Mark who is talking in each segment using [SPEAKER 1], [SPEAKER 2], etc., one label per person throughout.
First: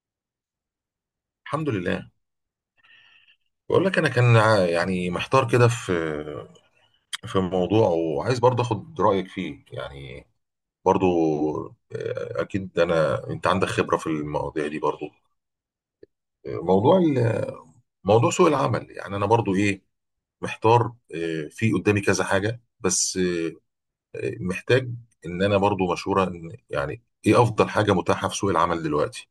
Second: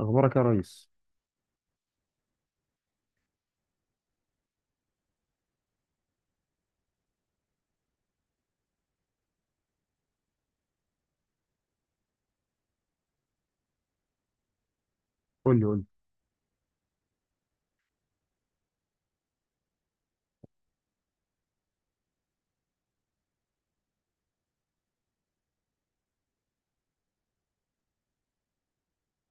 [SPEAKER 1] اخبارك يا ريس.
[SPEAKER 2] الحمد لله. بقول لك انا كان يعني محتار كده في موضوع، وعايز برضه اخد رايك فيه يعني، برضه. اكيد انت عندك خبره في المواضيع دي برضه.
[SPEAKER 1] قول لي قول لي.
[SPEAKER 2] آه، موضوع ال- موضوع سوق العمل، يعني انا برضه ايه، محتار. في قدامي كذا حاجه، بس محتاج ان انا برضه مشوره، ان يعني ايه افضل حاجه متاحه في سوق العمل دلوقتي؟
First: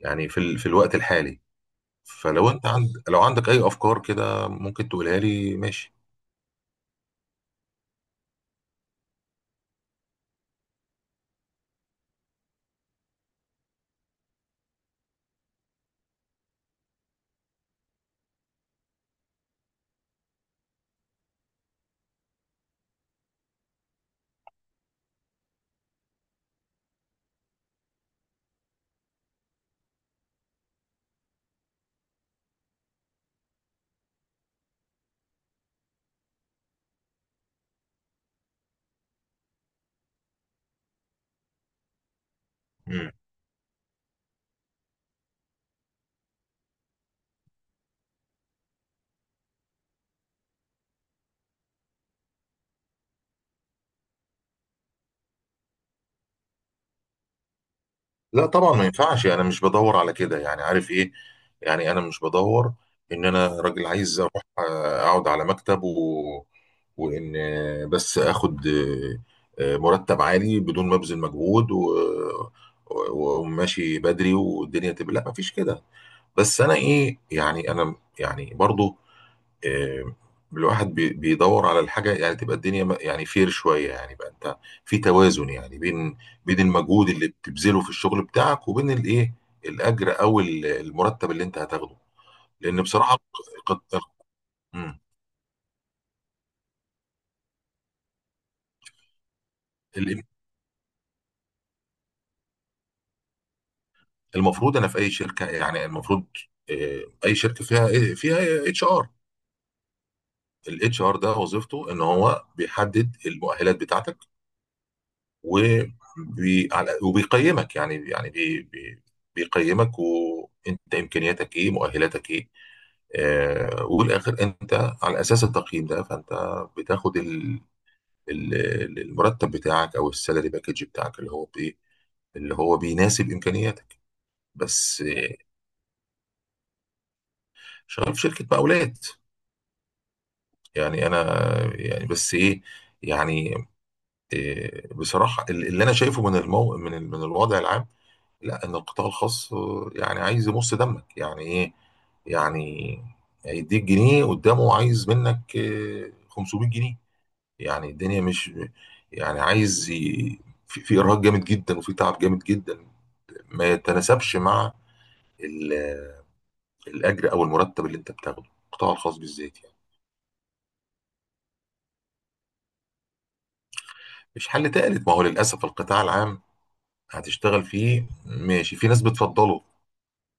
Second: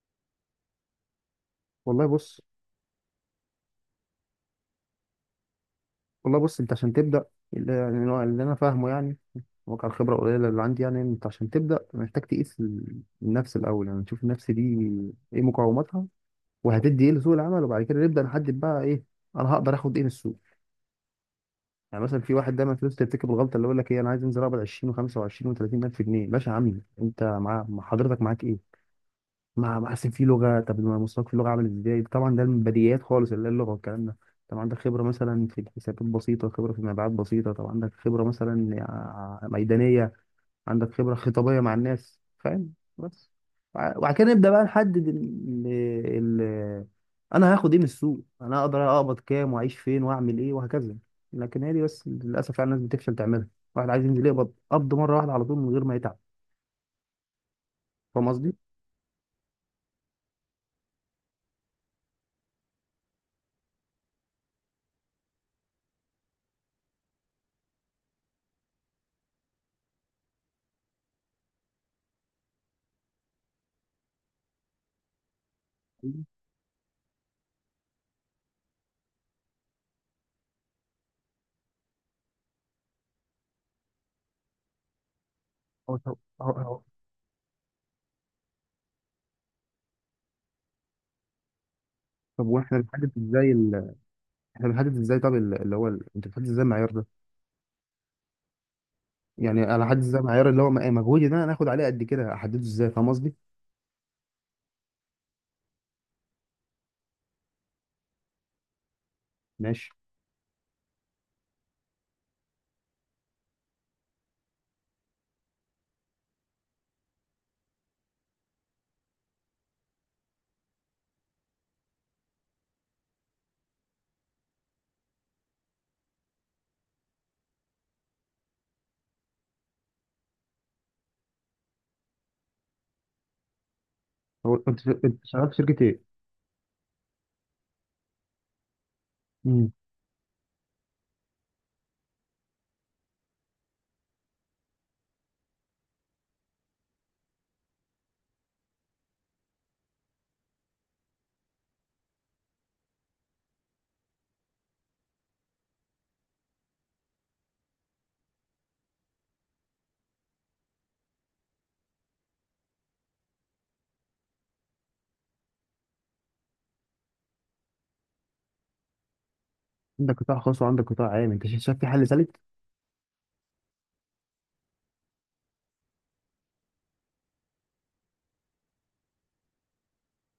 [SPEAKER 2] يعني في الوقت الحالي.
[SPEAKER 1] والله بص
[SPEAKER 2] فلو انت عندك اي افكار كده ممكن تقولها لي، ماشي.
[SPEAKER 1] والله بص انت عشان تبدا. اللي يعني اللي انا فاهمه، يعني واقع الخبره القليله اللي عندي. يعني انت عشان تبدا محتاج تقيس النفس الاول، يعني نشوف النفس دي ايه مقاوماتها وهتدي ايه لسوق العمل، وبعد كده نبدا نحدد بقى ايه انا هقدر اخد ايه من السوق. يعني مثلا في واحد دايما فلوس ترتكب الغلطه اللي يقول لك ايه: انا عايز انزل اقبض 20 و25 و30 الف جنيه. باشا يا عم، انت مع مع حضرتك معاك ايه؟ ما ما أصل في لغة، طب ما مستواك في اللغة عامل إزاي؟ طبعا ده من بديهيات خالص اللي هي اللغة والكلام ده. طب عندك خبرة مثلا في الحسابات بسيطة، خبرة في المبيعات بسيطة، طب عندك خبرة مثلا ميدانية، عندك خبرة خطابية مع الناس، فاهم؟ بس وبعد كده نبدأ بقى نحدد ال... أنا هاخد إيه من السوق، أنا أقدر أقبض كام وأعيش فين وأعمل إيه وهكذا. لكن هي دي بس للأسف يعني الناس بتفشل تعملها. واحد عايز ينزل يقبض قبض مرة واحدة على طول من غير ما يتعب. فاهم
[SPEAKER 2] لا
[SPEAKER 1] قصدي؟
[SPEAKER 2] طبعا، ما ينفعش، انا مش بدور على كده يعني، عارف ايه؟ يعني انا مش بدور ان انا راجل عايز اروح اقعد على مكتب وان آه، بس اخد مرتب عالي بدون ما ابذل مجهود، وماشي بدري، والدنيا تبقى، لا مفيش كده. بس انا ايه، يعني انا يعني برضو آه، الواحد بيدور على الحاجة، يعني تبقى الدنيا يعني فير شوية يعني، بقى انت في توازن يعني
[SPEAKER 1] هو- هو-
[SPEAKER 2] بين
[SPEAKER 1] هو-
[SPEAKER 2] المجهود اللي بتبذله في الشغل بتاعك، وبين الايه، الاجر او المرتب اللي انت هتاخده.
[SPEAKER 1] طب واحنا
[SPEAKER 2] لان
[SPEAKER 1] بنحدد
[SPEAKER 2] بصراحة
[SPEAKER 1] ازاي
[SPEAKER 2] قد-
[SPEAKER 1] احنا بنحدد
[SPEAKER 2] مم.
[SPEAKER 1] ازاي؟ طب انت بتحدد ازاي المعيار ده؟ يعني انا احدد ازاي
[SPEAKER 2] ال-
[SPEAKER 1] المعيار اللي هو مجهودي ده انا هاخد عليه قد كده؟ احدده ازاي؟ فاهم قصدي؟
[SPEAKER 2] المفروض انا في اي شركة، يعني المفروض اي شركة فيها إيه، فيها اتش ار.
[SPEAKER 1] ماشي.
[SPEAKER 2] الاتش ار ده وظيفته ان هو بيحدد المؤهلات بتاعتك، وبيقيمك، يعني بيقيمك وانت، امكانياتك ايه، مؤهلاتك ايه. آه، والاخر انت على اساس التقييم ده فانت بتاخد المرتب بتاعك، او السالري باكج بتاعك، اللي هو بايه، اللي هو بيناسب امكانياتك.
[SPEAKER 1] هو انت
[SPEAKER 2] بس
[SPEAKER 1] انت شغال في شركه ايه؟
[SPEAKER 2] شغال في شركه مقاولات
[SPEAKER 1] امم.
[SPEAKER 2] يعني. انا يعني، بس ايه يعني، بصراحه اللي انا شايفه من من الوضع العام، لا، ان القطاع الخاص يعني عايز يمص دمك يعني ايه. يعني هيديك جنيه، قدامه عايز منك 500 جنيه. يعني الدنيا مش، يعني في ارهاق جامد جدا وفي تعب جامد جدا، ما يتناسبش مع ال... الاجر او المرتب اللي انت بتاخده، القطاع الخاص بالذات يعني.
[SPEAKER 1] عندك قطاع خاص وعندك قطاع عام، انت شايف، في حل ثالث؟
[SPEAKER 2] مش حل تالت، ما هو للاسف القطاع العام هتشتغل فيه ماشي، في ناس بتفضله،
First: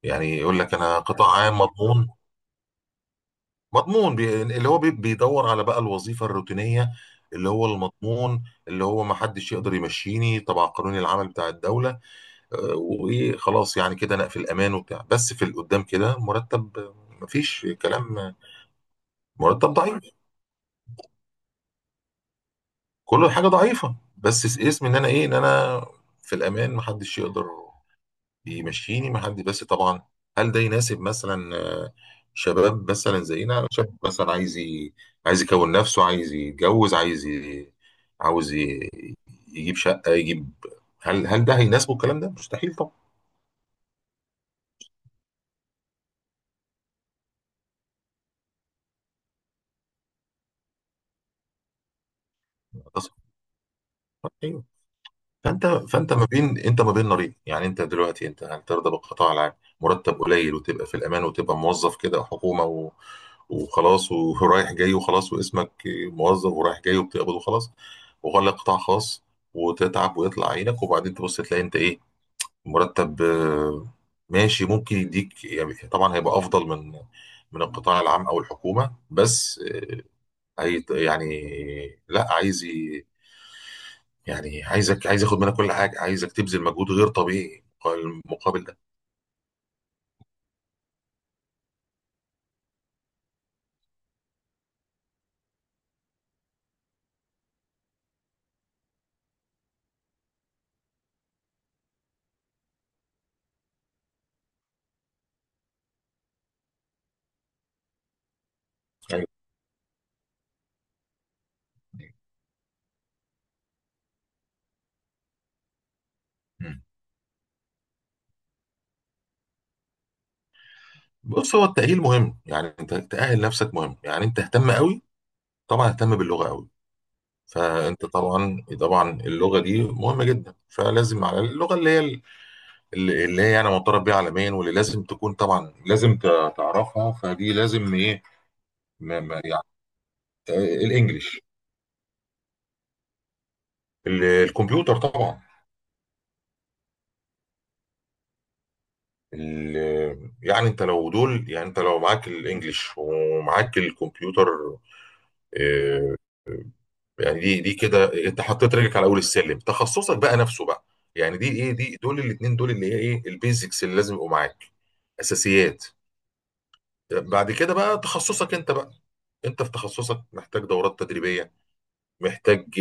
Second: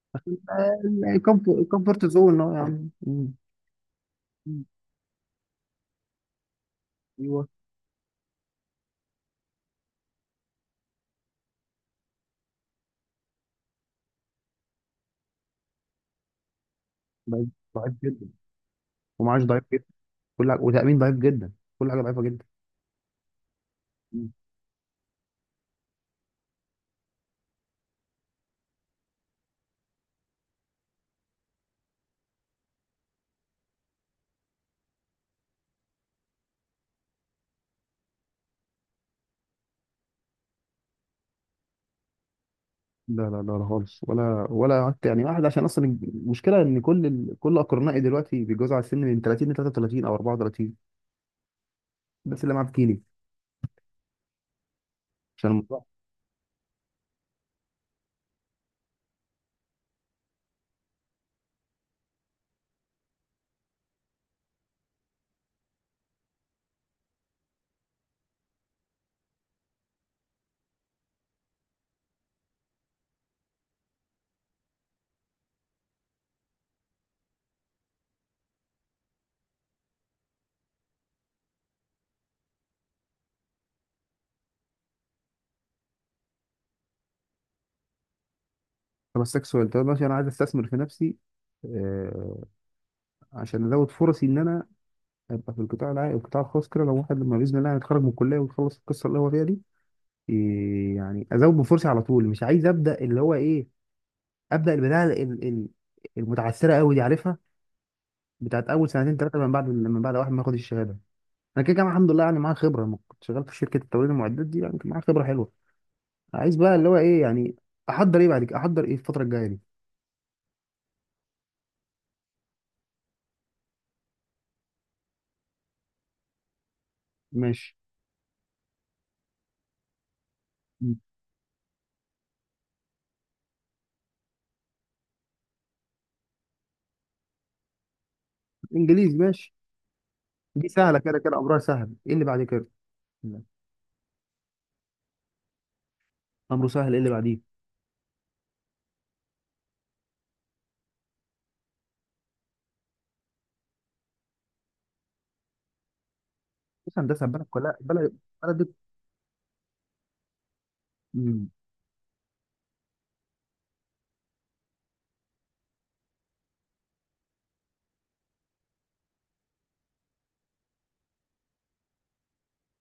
[SPEAKER 2] يعني يقول لك انا قطاع عام
[SPEAKER 1] كومفورت
[SPEAKER 2] مضمون.
[SPEAKER 1] زون اهو يا عم. مم.
[SPEAKER 2] مضمون بي...
[SPEAKER 1] مم.
[SPEAKER 2] اللي هو بي... بيدور على بقى الوظيفة الروتينية،
[SPEAKER 1] ايوه.
[SPEAKER 2] اللي هو المضمون، اللي هو ما حدش يقدر يمشيني طبعا، قانون العمل بتاع الدولة. وايه، خلاص يعني كده انا في الامان وبتاع، بس في القدام كده مرتب،
[SPEAKER 1] ضعيف،
[SPEAKER 2] مفيش
[SPEAKER 1] ضعيف
[SPEAKER 2] كلام.
[SPEAKER 1] جدا، ومعاش ضعيف
[SPEAKER 2] مرتب
[SPEAKER 1] جدا،
[SPEAKER 2] ضعيف،
[SPEAKER 1] كل حاجه، وتامين ضعيف جدا، كل حاجه ضعيفه جدا.
[SPEAKER 2] كل حاجة ضعيفة، بس اسم ان انا ايه، ان انا في الامان، ما حدش يقدر بيمشيني مع حد، بس طبعا هل ده يناسب مثلا شباب مثلا زينا، شاب مثلا عايز يكون نفسه، عايز يتجوز، عايز ي- عاوز ي- يجيب شقة، يجيب، هل ده هيناسبه الكلام ده؟ مستحيل
[SPEAKER 1] لا لا لا لا خالص، ولا ولا قعدت. يعني واحد، عشان اصلا المشكله ان كل اقرنائي دلوقتي بيتجوزوا على السن، من 30 ل 33 او 34، بس اللي معاه بكيني،
[SPEAKER 2] طبعا.
[SPEAKER 1] عشان الموضوع.
[SPEAKER 2] فانت ما بين، انت ما بين نارين يعني. انت دلوقتي انت، هل ترضى بالقطاع العام، مرتب قليل، وتبقى في الامان، وتبقى موظف كده حكومه وخلاص، ورايح جاي، وخلاص واسمك موظف ورايح جاي وبتقبض وخلاص، وغلق قطاع خاص وتتعب ويطلع عينك، وبعدين تبص تلاقي انت ايه، مرتب ماشي، ممكن يديك يعني. طبعا هيبقى افضل من القطاع العام او الحكومه، بس هي يعني، لا، عايز يعني، عايز اخد منك كل حاجه، عايزك تبذل مجهود غير طبيعي، المقابل ده
[SPEAKER 1] بس سكسوال. طب ماشي، انا عايز استثمر في نفسي. آه، عشان ازود فرصي ان انا ابقى في القطاع العام، القطاع الخاص كده، لو واحد لما باذن الله يتخرج من الكليه ويخلص القصه اللي هو فيها دي إيه، يعني ازود من فرصي على طول. مش عايز ابدا اللي هو ايه، ابدا البدايه المتعثره قوي دي، عارفها، بتاعت اول سنتين
[SPEAKER 2] ايوه.
[SPEAKER 1] ثلاثه من بعد، واحد ما ياخد الشهاده. انا كده كده الحمد لله يعني معايا خبره، لما كنت شغال في شركه التوريد المعدات دي يعني كان معايا خبره حلوه. عايز بقى
[SPEAKER 2] مم.
[SPEAKER 1] اللي هو ايه يعني، احضر ايه بعد كده، احضر ايه الفتره الجايه دي؟
[SPEAKER 2] بص، هو التأهيل مهم يعني. انت تأهل نفسك مهم يعني، انت اهتم قوي، طبعا اهتم باللغة قوي.
[SPEAKER 1] ماشي.
[SPEAKER 2] فانت طبعا، اللغة دي مهمة جدا،
[SPEAKER 1] م.
[SPEAKER 2] فلازم على اللغة اللي هي، اللي هي يعني معترف بيها عالميا، واللي لازم تكون طبعا، لازم تعرفها، فدي لازم ايه،
[SPEAKER 1] انجليزي،
[SPEAKER 2] ما ما
[SPEAKER 1] ماشي.
[SPEAKER 2] يعني
[SPEAKER 1] دي سهله كده كده،
[SPEAKER 2] الانجليش.
[SPEAKER 1] امرها سهل. ايه اللي بعد كده؟ لا.
[SPEAKER 2] الكمبيوتر طبعا.
[SPEAKER 1] امره سهل. ايه اللي بعديه؟
[SPEAKER 2] يعني انت لو دول، يعني انت لو معاك الانجليش ومعاك الكمبيوتر آه،
[SPEAKER 1] بص هندسه
[SPEAKER 2] يعني
[SPEAKER 1] البلد
[SPEAKER 2] دي
[SPEAKER 1] كلها
[SPEAKER 2] كده
[SPEAKER 1] بلد،
[SPEAKER 2] انت
[SPEAKER 1] بلد دي.
[SPEAKER 2] حطيت رجلك على اول السلم، تخصصك بقى نفسه بقى. يعني
[SPEAKER 1] م،
[SPEAKER 2] دي ايه، دي دول اللي هي ايه، البيزكس اللي لازم يبقوا معاك، اساسيات. بعد كده بقى تخصصك انت بقى، انت في تخصصك محتاج دورات تدريبية، محتاج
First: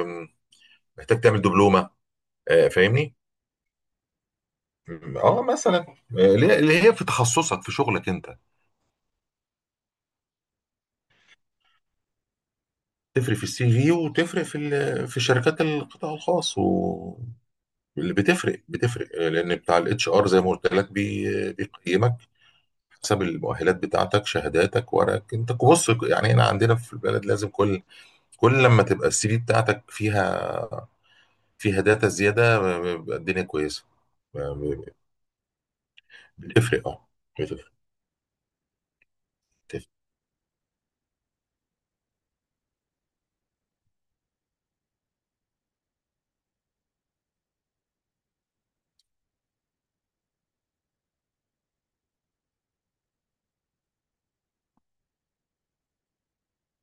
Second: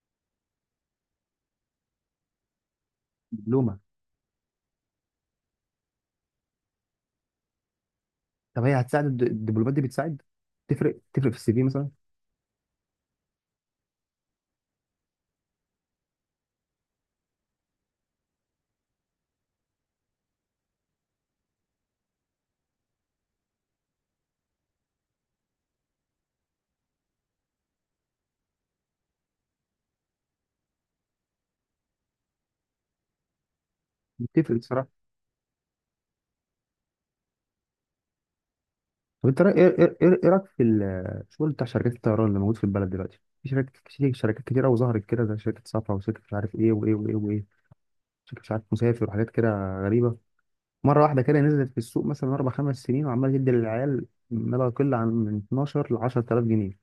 [SPEAKER 2] آم، محتاج تعمل دبلومة. فاهمني،
[SPEAKER 1] دبلومه.
[SPEAKER 2] اه مثلا اللي هي في تخصصك، في شغلك انت،
[SPEAKER 1] طب هي هتساعد، الدبلومات دي بتساعد، تفرق؟ في السي في مثلا؟
[SPEAKER 2] تفرق في السي في، وتفرق في في شركات القطاع الخاص، واللي بتفرق لان بتاع الاتش ار زي ما قلت لك بيقيمك حسب المؤهلات بتاعتك، شهاداتك، ورقك انت، بص يعني، هنا عندنا في البلد لازم كل لما تبقى السي في بتاعتك فيها داتا زياده، بيبقى الدنيا كويسه.
[SPEAKER 1] بتفرق.
[SPEAKER 2] بتفرق، اه، بتفرق،
[SPEAKER 1] طب انت رأي- ايه
[SPEAKER 2] بتفرق.
[SPEAKER 1] ايه ايه إيه رايك في الشغل بتاع شركات الطيران اللي موجود في البلد دلوقتي؟ في شركات كتير، شركات كتيره، وظهرت كده زي شركه صفا وشركه مش عارف ايه وايه وايه وايه، شركه مش عارف مسافر وحاجات كده غريبه. مره واحده كده نزلت في السوق مثلا اربع خمس سنين، وعماله تدي للعيال ما لا يقل عن من 12 ل 10000 جنيه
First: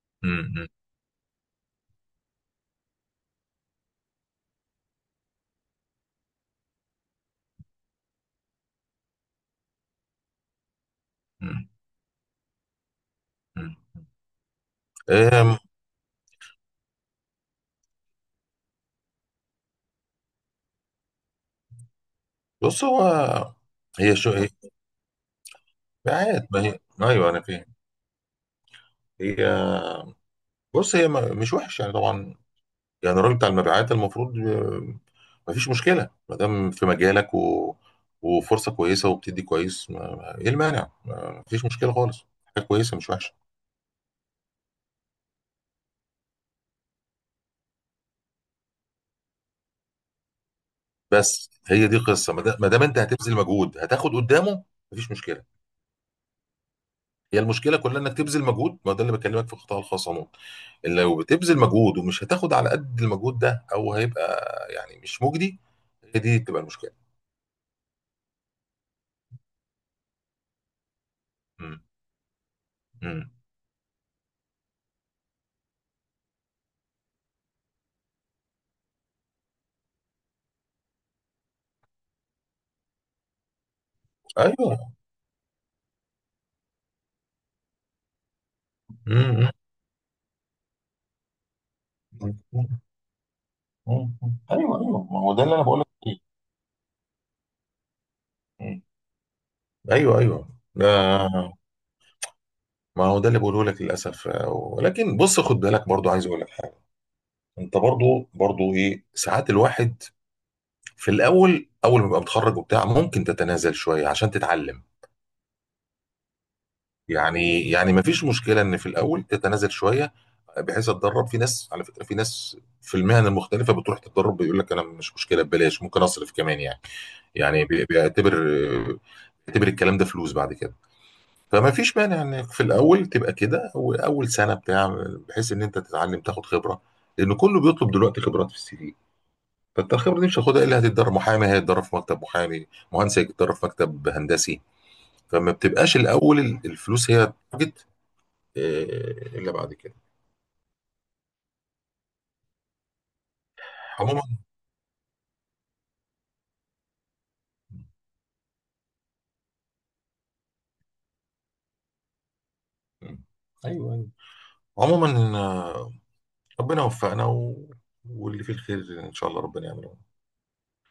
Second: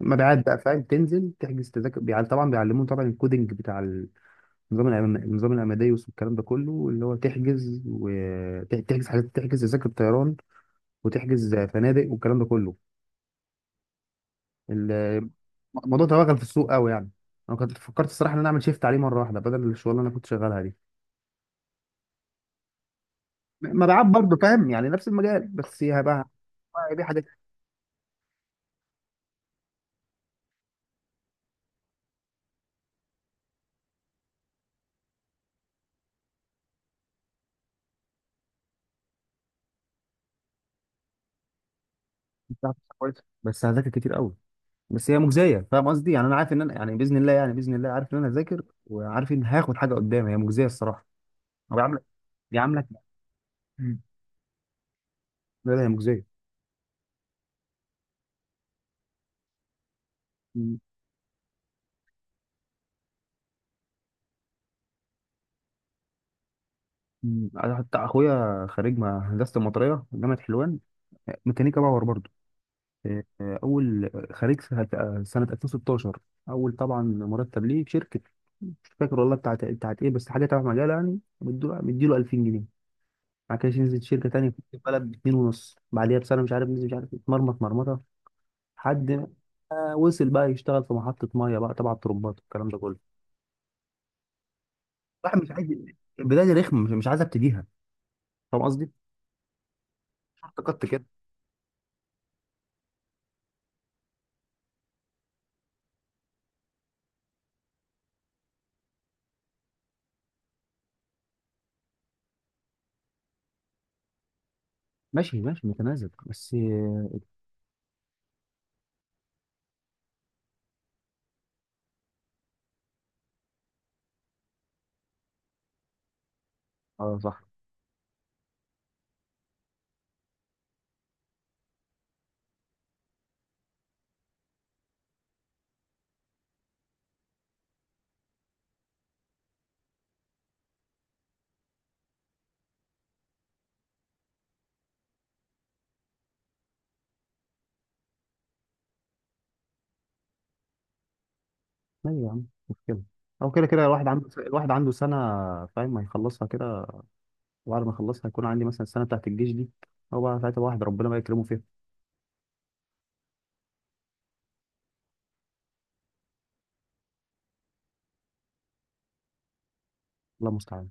[SPEAKER 1] مبيعات بقى،
[SPEAKER 2] م- م-
[SPEAKER 1] فاهم؟ تنزل تحجز تذاكر طبعا بيعلمون، طبعا الكودينج بتاع النظام، النظام الاماديوس والكلام ده كله، اللي هو تحجز، وتحجز حاجات، تحجز تذاكر طيران وتحجز
[SPEAKER 2] م-
[SPEAKER 1] فنادق والكلام ده كله.
[SPEAKER 2] م.
[SPEAKER 1] ال-
[SPEAKER 2] أم،
[SPEAKER 1] الموضوع توغل في السوق قوي يعني. انا كنت فكرت الصراحه ان انا اعمل شيفت عليه مره واحده بدل الشغل اللي انا كنت شغالها دي.
[SPEAKER 2] بص، هو
[SPEAKER 1] مبيعات
[SPEAKER 2] هي شو
[SPEAKER 1] برضه،
[SPEAKER 2] هي
[SPEAKER 1] فاهم يعني، نفس المجال، بس هي بقى،
[SPEAKER 2] مبيعات، ما هي،
[SPEAKER 1] هي دي حاجات
[SPEAKER 2] ايوه انا فاهم هي، بص هي مش وحش يعني، طبعا يعني الراجل بتاع المبيعات المفروض ما فيش مشكله، ما دام في مجالك و... وفرصه كويسه وبتدي كويس، ايه المانع، ما فيش مشكله خالص، حاجه
[SPEAKER 1] بتاعت
[SPEAKER 2] كويسه مش
[SPEAKER 1] كويسه،
[SPEAKER 2] وحشه.
[SPEAKER 1] بس هذاكر كتير قوي. بس هي مجزيه، فاهم قصدي؟ يعني انا عارف ان انا، يعني باذن الله، يعني باذن الله عارف ان انا هذاكر، وعارف ان هاخد حاجه قدام، هي مجزيه الصراحه.
[SPEAKER 2] بس
[SPEAKER 1] هو
[SPEAKER 2] هي دي
[SPEAKER 1] بيعاملك،
[SPEAKER 2] قصه، ما دام
[SPEAKER 1] بيعاملك
[SPEAKER 2] انت هتبذل مجهود
[SPEAKER 1] مم.
[SPEAKER 2] هتاخد قدامه، ما فيش مشكله.
[SPEAKER 1] لا لا هي مجزيه.
[SPEAKER 2] هي المشكله كلها انك تبذل مجهود، ما ده اللي بكلمك في القطاع الخاص عموما،
[SPEAKER 1] مم.
[SPEAKER 2] إن لو بتبذل مجهود ومش هتاخد على قد المجهود ده، او هيبقى يعني مش مجدي، هي دي تبقى المشكله.
[SPEAKER 1] مم. أنا حتى اخويا خريج هندسه المطريه جامعه حلوان،
[SPEAKER 2] امم،
[SPEAKER 1] ميكانيكا باور برضه. آه،
[SPEAKER 2] امم،
[SPEAKER 1] اول خريج سنه سنة 2016. اول طبعا مرتب ليه في شركه مش فاكر والله، بتاعت ايه، بس حاجه تبع مجاله يعني، مديله، 2000 جنيه. بعد كده نزل شركه تانيه في
[SPEAKER 2] ايوه،
[SPEAKER 1] البلد ب 2 ونص، بعديها بسنه مش عارف نزل، مش عارف اتمرمط مرمطه لحد ما
[SPEAKER 2] امم،
[SPEAKER 1] وصل بقى يشتغل في محطه ميه بقى تبع الترمبات والكلام ده
[SPEAKER 2] امم.
[SPEAKER 1] كله.
[SPEAKER 2] مم. ايوه، ايوه، ما هو
[SPEAKER 1] الواحد
[SPEAKER 2] ده
[SPEAKER 1] مش
[SPEAKER 2] اللي انا
[SPEAKER 1] عايز
[SPEAKER 2] بقول لك فيه.
[SPEAKER 1] البدايه دي ركمه، مش عايز ابتديها. فاهم
[SPEAKER 2] مم.
[SPEAKER 1] قصدي؟
[SPEAKER 2] ايوه، ايوه،
[SPEAKER 1] شورت كات كده.
[SPEAKER 2] آه، ما هو ده اللي بقوله لك للاسف. ولكن بص، خد بالك برضو، عايز اقول لك حاجه. انت برضو، ايه، ساعات الواحد في الاول، اول ما يبقى متخرج وبتاع، ممكن تتنازل شويه عشان تتعلم
[SPEAKER 1] ماشي، ماشي متناسب بس.
[SPEAKER 2] يعني. ما فيش مشكله ان في الاول تتنازل شويه، بحيث اتدرب. في ناس على فكره، في ناس في المهن المختلفه بتروح تتدرب، بيقول لك انا مش مشكله ببلاش، ممكن اصرف كمان يعني.
[SPEAKER 1] اه صح،
[SPEAKER 2] يعني بيعتبر بيعتبر الكلام ده فلوس بعد كده. فما فيش مانع انك في الاول تبقى كده، اول سنه بتاع، بحيث ان انت تتعلم تاخد خبره، لان كله بيطلب دلوقتي خبرات في السي في، فانت الخبره دي مش هتاخدها الا هتتدرب. محامي هيتدرب في مكتب محامي، مهندس هيتدرب في مكتب هندسي، فما بتبقاش الاول الفلوس هي تارجت، الا بعد كده.
[SPEAKER 1] ايوه يا عم مش مشكله. او كده كده الواحد
[SPEAKER 2] عموما.
[SPEAKER 1] عنده، الواحد عنده سنه فاهم هيخلصها كده، وبعد ما يخلصها هيكون عندي مثلا السنه بتاعت الجيش دي، هو بقى ساعتها الواحد ربنا بقى يكرمه فيها.
[SPEAKER 2] مم. ايوه، ايوه. عموما ربنا وفقنا واللي فيه الخير ان شاء الله ربنا يعمله.
[SPEAKER 1] الله المستعان.